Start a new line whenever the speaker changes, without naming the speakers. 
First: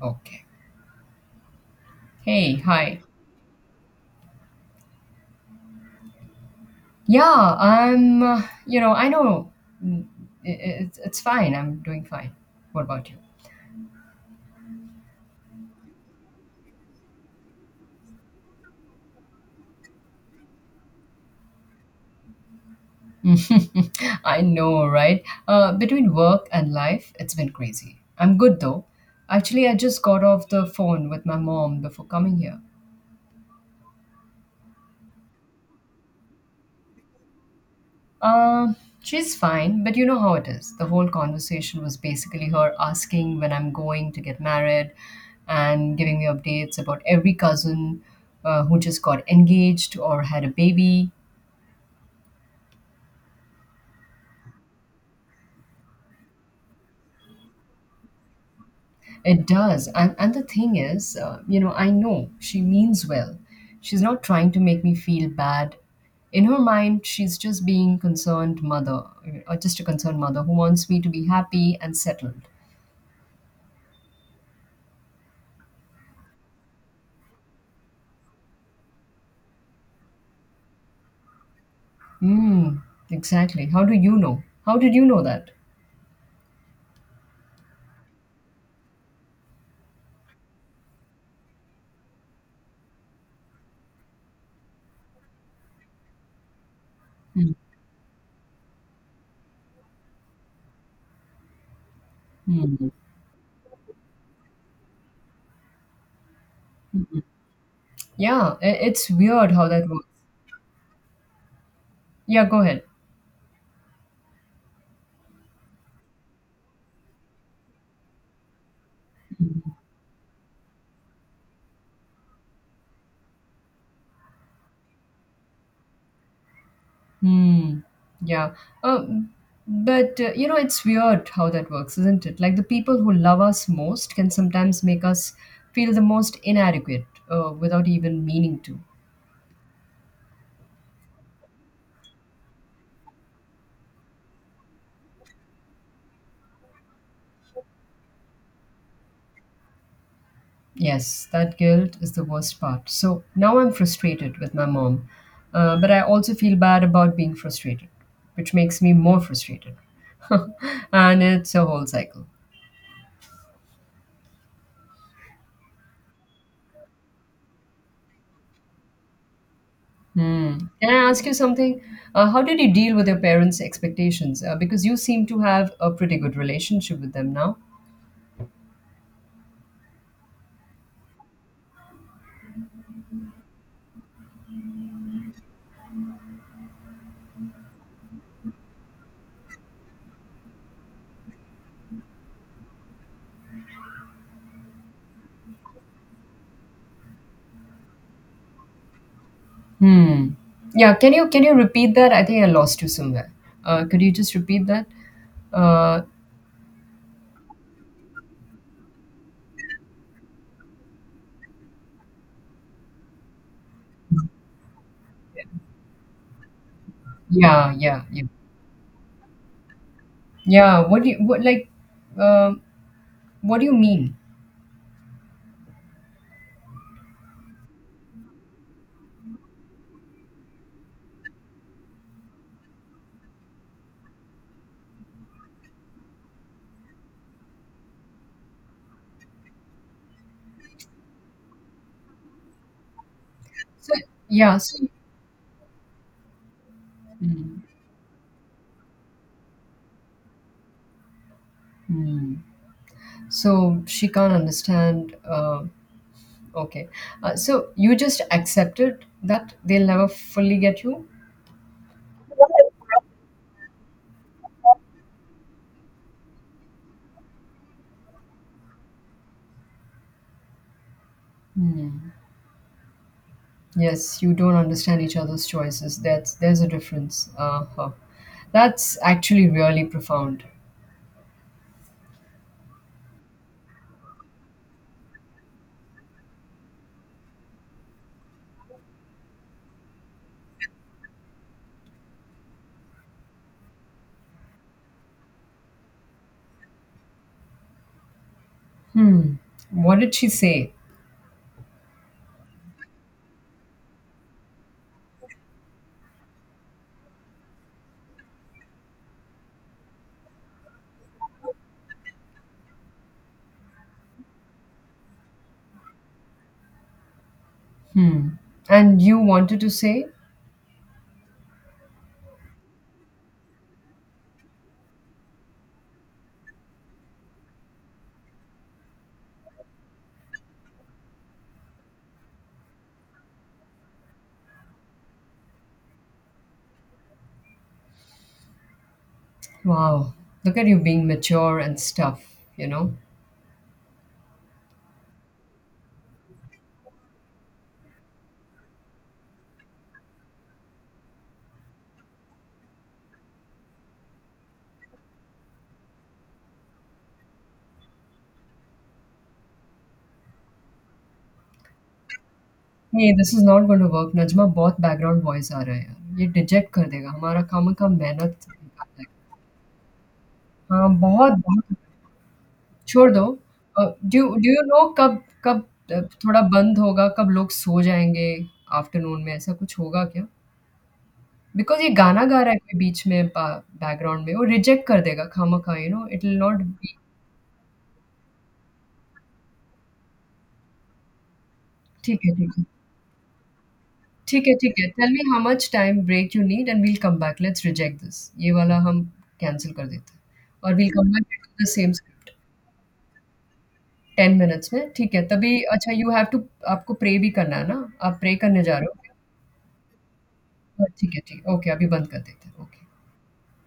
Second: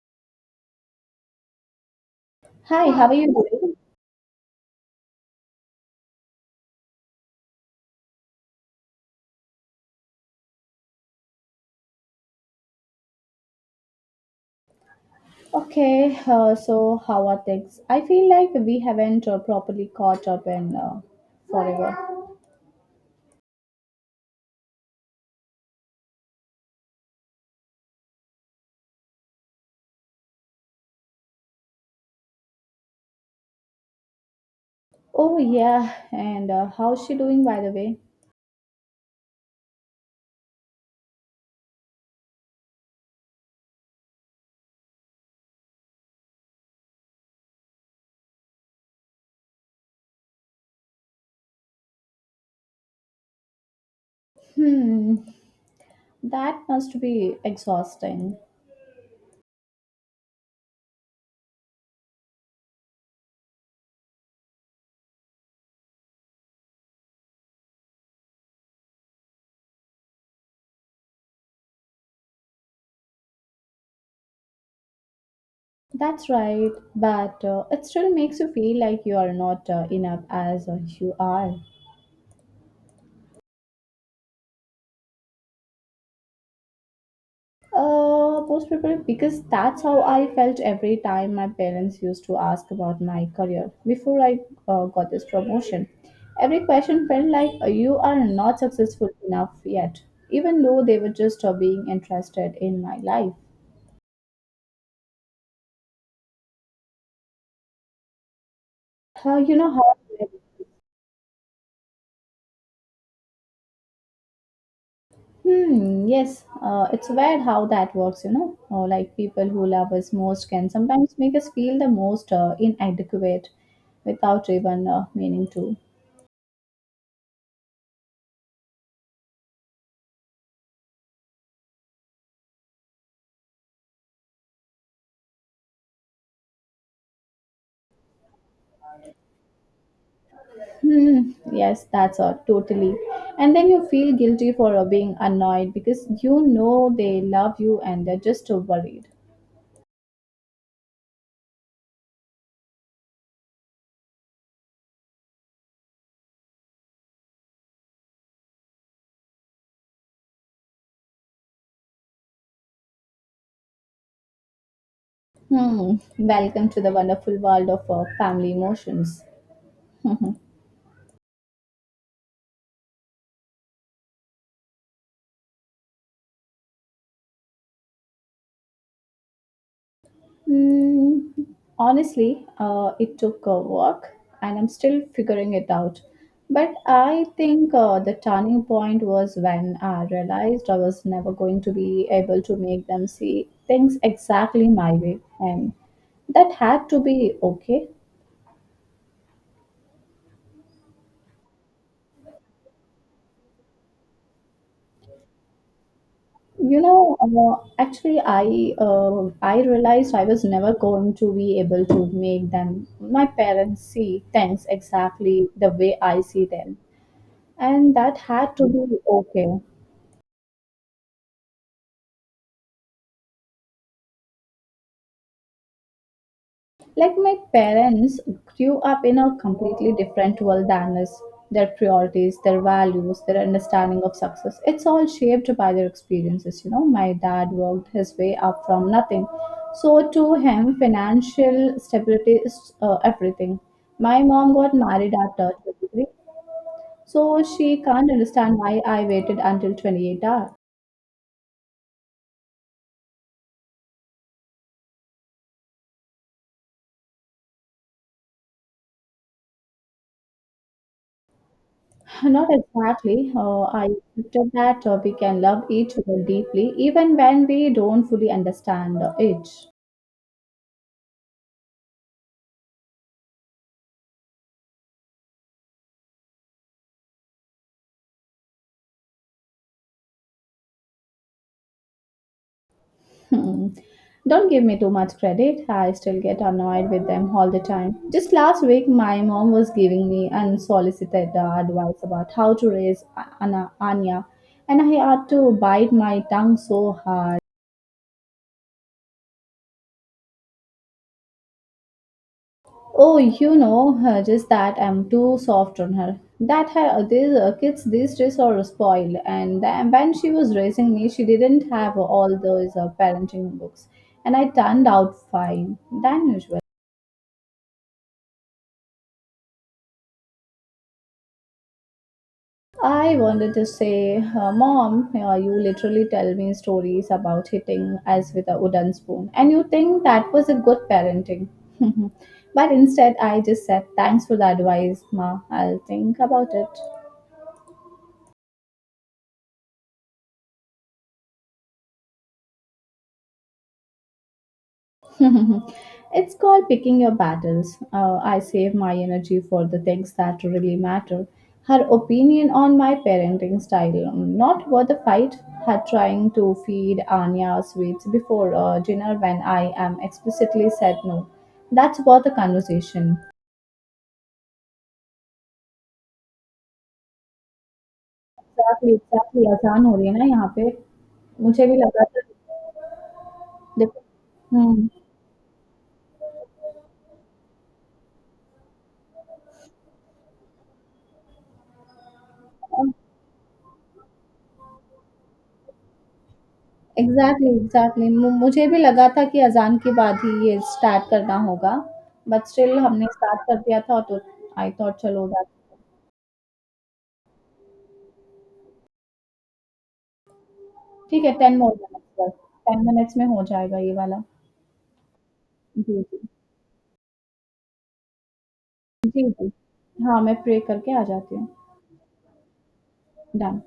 Okay. Hey,
Hi,
hi.
how are you doing?
Yeah, I'm, I know, mm, it's fine. I'm doing fine. What about you?
Okay, so how are things? I feel like we haven't properly caught up in forever.
I know, right? Between work and life, it's been crazy. I'm good though. Actually, I just got off the phone with my mom before coming here.
Oh, yeah, and how's she doing, by the way?
Uh, she's fine, but you know how it is. The whole conversation was basically her asking when I'm going to get married and giving me updates about every cousin who just got engaged or had a baby.
Hmm, that must be exhausting.
It does. And the thing is, I know she means well. She's not trying to make me feel bad. In her mind, she's just being concerned mother, or just a concerned mother who wants me to be happy and settled.
That's right, but it still makes you feel like you are not enough as you are.
Mm, exactly. How do you know? How did you know that?
Most people, because that's how I felt every time my parents used to ask about my career before I got this promotion. Every question felt like
Mm,
you are not successful enough yet, even though they were just being interested in
mm.
my life.
Yeah, it's
How
weird
you
how
know
that works.
how?
Yeah, go ahead.
Hmm. Yes. It's weird how that works. You know, like people who love us most can sometimes make us feel the most inadequate, without even meaning to.
Hmm. Yeah. Um, but it's weird how that works, isn't it? Like the people who love us most can sometimes make us feel the most inadequate without even meaning to.
Hmm, yes, that's all, totally. And then you feel guilty for being annoyed because you know they love you and they're just worried.
Yes, that guilt is the worst part. So now I'm frustrated with my mom, but I also feel bad about being frustrated, which makes me more frustrated. And it's a whole cycle.
Hmm, welcome to the wonderful world of family emotions.
Hmm. Can I ask you something? How did you deal with your parents' expectations? Because you seem to have a pretty good relationship with them now.
Mm, honestly, it took work and I'm still figuring it out. But I think the turning point was when I realized I was never going to be able to make them see things exactly my way. And that had to be okay.
Hmm. Yeah, can you repeat that? I think I lost you somewhere. Could you just repeat that? Uh,
You know, actually, I realized I was never going to be able to make them my parents see things exactly the way I see them
yeah,
and
yeah,
that
yeah,
had to be okay.
yeah. What do you, what, like? um What do you mean?
Like my parents grew up in a completely different world than us. Their priorities, their values, their understanding of success, it's all shaped by their experiences. You know, my dad worked his way up from nothing. So, to him, financial stability is everything.
So
My mom
yeah,
got married at 23, so
mm,
she can't understand why I waited until 28 hours.
mm. So she can't understand. Okay, so you just accepted that they'll never fully get you.
Not exactly. I accepted that we can love each other deeply even when we don't fully understand it.
Mm. Yes, you don't understand each other's choices. That's there's a difference. Uh huh. That's actually really profound.
Hmm. Don't give me too much credit. I still get annoyed with them all the time. Just last week, my mom was giving me unsolicited advice about how to raise Anna, Anya, and I had to bite my tongue so hard.
Hmm. What did she say?
Oh, you know, just that I'm too soft on her. That her these kids these days are spoiled, and then when she was raising me, she didn't have all those parenting books, and I turned out fine than usual.
Hmm. And you wanted to say,
I wanted to say, Mom, you literally tell me stories about hitting us with a wooden spoon, and you think that was a good parenting. but instead, I just said, Thanks for the advice, Ma. I'll think about it.
wow, look at you being mature and stuff, you know?
it's called picking your battles. I save my energy for the things that really matter. Her opinion on my parenting style, not worth a fight. Her trying to feed Anya sweets before dinner when I am explicitly said no. That's worth a
नहीं,
conversation.
This is not going to work Najma बहुत background voice आ रहा है यार। ये डिजेक्ट कर देगा हमारा खामख़ा मेहनत
एग्जैक्टली
निकालता है।
एग्जैक्टली आसान हो रही है ना यहाँ पे
हाँ, बहुत,
मुझे भी
बहुत
लगा था
छोड़ दो। अ,
देखो
do do you know
hmm
कब कब अ, थोड़ा बंद होगा, कब लोग सो जाएँगे आफ्टरनून में, ऐसा कुछ होगा क्या? बिकॉज़ ये गाना गा रहा है कोई बीच में ब बैकग्राउंड में, वो रिजेक्ट कर देगा खामख़ा you know, it will not be
exactly, exactly मु मुझे भी लगा था कि अज़ान के बाद ही ये स्टार्ट करना होगा,
ठीक है,
बट
ठीक है।
स्टिल हमने स्टार्ट कर दिया था तो
ठीक है,
आई
ठीक है।
थॉट
टेल मी
चलो
how
that
much time break you need and we'll come back, let's reject this. ये वाला हम कैंसल कर देते हैं और वील कम
ठीक
बैक
है
and
10
do the
more
same
minutes बस,
स्क्रिप्ट
10 मिनट्स में हो जाएगा ये वाला।
10 मिनट्स में। ठीक है, तभी अच्छा
जी,
यू हैव
जी।
टू आपको प्रे भी करना है ना? आप प्रे करने जा रहे हो?
जी, जी। हाँ, मैं प्रे करके आ
ठीक है,
जाती
ठीक
हूँ।
है। ओके, अभी बंद कर देते हैं। ओके।
डन।